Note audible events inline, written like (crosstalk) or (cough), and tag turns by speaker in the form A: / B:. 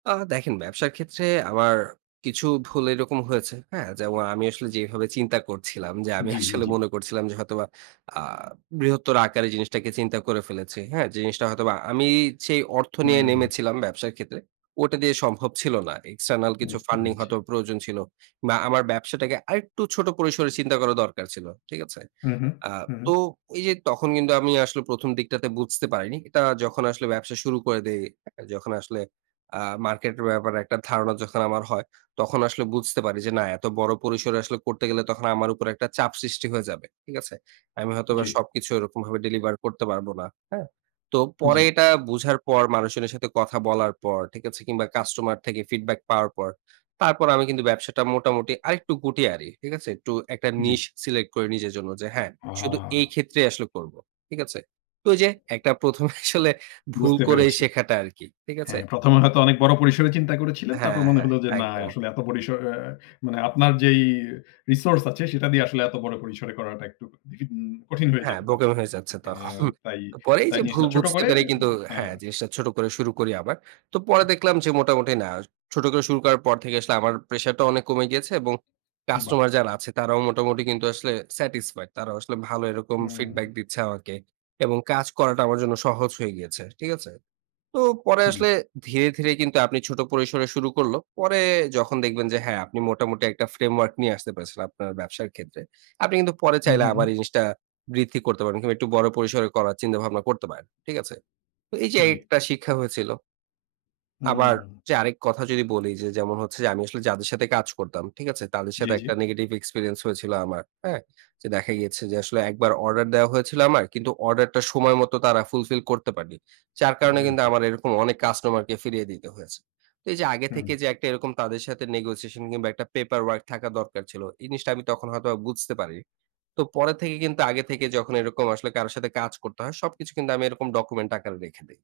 A: আ দেখেন ব্যবসার ক্ষেত্রে আমার কিছু ভুল এরকম হয়েছে। হ্যাঁ? যেমন আমি আসলে যেভাবে চিন্তা করছিলাম যে আমি
B: জি, জি,
A: আসলে
B: জি।
A: মনে করছিলাম যে হয়তোবা আ বৃহত্তর আকারে জিনিসটাকে চিন্তা করে ফেলেছি। হ্যাঁ? জিনিসটা হয়তোবা আমি সেই অর্থ নিয়ে
B: হুম।
A: নেমেছিলাম ব্যবসার ক্ষেত্রে ওটা দিয়ে সম্ভব ছিল না। এক্সটার্নাল কিছু
B: বুঝতে
A: ফান্ডিং
B: পেরেছি।
A: হয়তো প্রয়োজন ছিল বা আমার ব্যবসাটাকে আরেকটু ছোট পরিসরে চিন্তা করা দরকার ছিল। ঠিক আছে?
B: হু, হু।
A: আ
B: হু, হু।
A: তো এই যে তখন কিন্তু আমি আসলে ১ম দিকটাতে বুঝতে পারিনি। এটা যখন আসলে ব্যবসা শুরু করে দেই, যখন আসলে আ মার্কেটের ব্যাপারে একটা ধারণা যখন আমার হয়, তখন আসলে বুঝতে পারি যে, না এত বড় পরিসরে আসলে করতে গেলে তখন আমার উপর একটা চাপ সৃষ্টি হয়ে যাবে। ঠিক আছে? আমি হয়তোবা
B: জি।
A: সবকিছু ওই রকমভাবে ডেলিভার করতে পারব না। হ্যাঁ? তো
B: জি।
A: পরে এটা বুঝার পর মানুষজনের সাথে কথা বলার পর ঠিক আছে, কিংবা কাস্টমার থেকে ফিডব্যাক পাওয়ার পর তারপর আমি কিন্তু ব্যবসাটা মোটামুটি আরেকটু গুটিয়ে আনি ঠিক আছে? একটু একটা
B: জি।
A: নিশ সিলেক্ট করে নিজের জন্য যে হ্যাঁ শুধু
B: আহা!
A: এই ক্ষেত্রেই আসলে করব। ঠিক আছে? তো ওই যে একটা ১ম এ আসলে ভুল
B: বুঝতে
A: করে
B: পেরেছি।
A: শেখাটা আরকি। ঠিক
B: হ্যাঁ
A: আছে?
B: ১ম এ হয়তো অনেক বড় পরিসরে চিন্তা করেছিলেন। তারপর
A: হ্যাঁ,
B: মনে
A: হ্যাঁ
B: হলো যে না
A: একদম।
B: আসলে এত পরিসর এ মানে আপনার যেই রিসোর্স আছে সেটা দিয়ে আসলে এত বড় পরিসরে করাটা একটু (unintelligible) কঠিন হয়ে
A: হ্যাঁ
B: যেতে পারে।
A: বোকামি হয়ে যাচ্ছে তখন।
B: হ্যাঁ তাই।
A: পরেই
B: তাই
A: যে ভুল
B: জিনিসটা ছোট
A: বুঝতে
B: করে
A: পারে কিন্তু
B: হ্যাঁ।
A: হ্যাঁ জিনিসটা ছোট করে শুরু করি আবার। তো পরে দেখলাম যে মোটামুটি না, ছোট করে শুরু করার পর থেকে আসলে আমার প্রেশারটা অনেক কমে গিয়েছে এবং
B: বাহ!
A: কাস্টমার যারা আছে তারাও মোটামুটি কিন্তু আসলে স্যাটিসফাইড। তারাও আসলে ভালো এরকম
B: হুম।
A: ফিডব্যাক দিচ্ছে আমাকে এবং কাজ করাটা আমার জন্য সহজ হয়ে গিয়েছে। ঠিক আছে? তো পরে
B: জি।
A: আসলে ধীরে, ধীরে কিন্তু আপনি ছোট পরিসরে শুরু করল। পরে যখন দেখবেন যে হ্যাঁ আপনি মোটামুটি একটা ফ্রেমওয়ার্ক নিয়ে আসতে পেরেছেন আপনার ব্যবসার ক্ষেত্রে। আপনি কিন্তু পরে
B: হু,
A: চাইলে আবার
B: হুম।
A: এই জিনিসটা বৃদ্ধি করতে পারবেন কিংবা একটু বড় পরিসরে করার চিন্তা ভাবনা করতে পারেন। ঠিক আছে? তো এই যে এই
B: জি।
A: একটা শিক্ষা হয়েছিল। আবার
B: হুম।
A: যে আরেক কথা যদি বলি যে, যেমন হচ্ছে যে আমি আসলে যাদের সাথে কাজ করতাম ঠিক আছে? তাদের
B: জি,
A: সাথে
B: জি।
A: একটা negative experience হয়েছিল আমার। হ্যাঁ? যে দেখা গিয়েছে যে, আসলে একবার অর্ডার দেয়া হয়েছিল আমার কিন্তু অর্ডারটা সময় মতো তারা ফুলফিল করতে পারেনি। যার কারণে
B: বলেন
A: কিন্তু
B: কি?
A: আমার এরকম অনেক কাস্টমারকে ফিরিয়ে দিতে হয়েছে। তো এই যে আগে
B: হুম।
A: থেকে যে একটা এরকম তাদের সাথে নেগোশিয়েশন কিংবা একটা পেপার ওয়ার্ক থাকা দরকার ছিল। এই জিনিসটা আমি তখন হয়তোবা বুঝতে পারি নি। তো পরে থেকে কিন্তু আগে থেকে যখন এরকম আসলে কারো সাথে কাজ করতে হয় সবকিছু কিন্তু আমি এরকম ডকুমেন্ট আকারে রেখে দেই।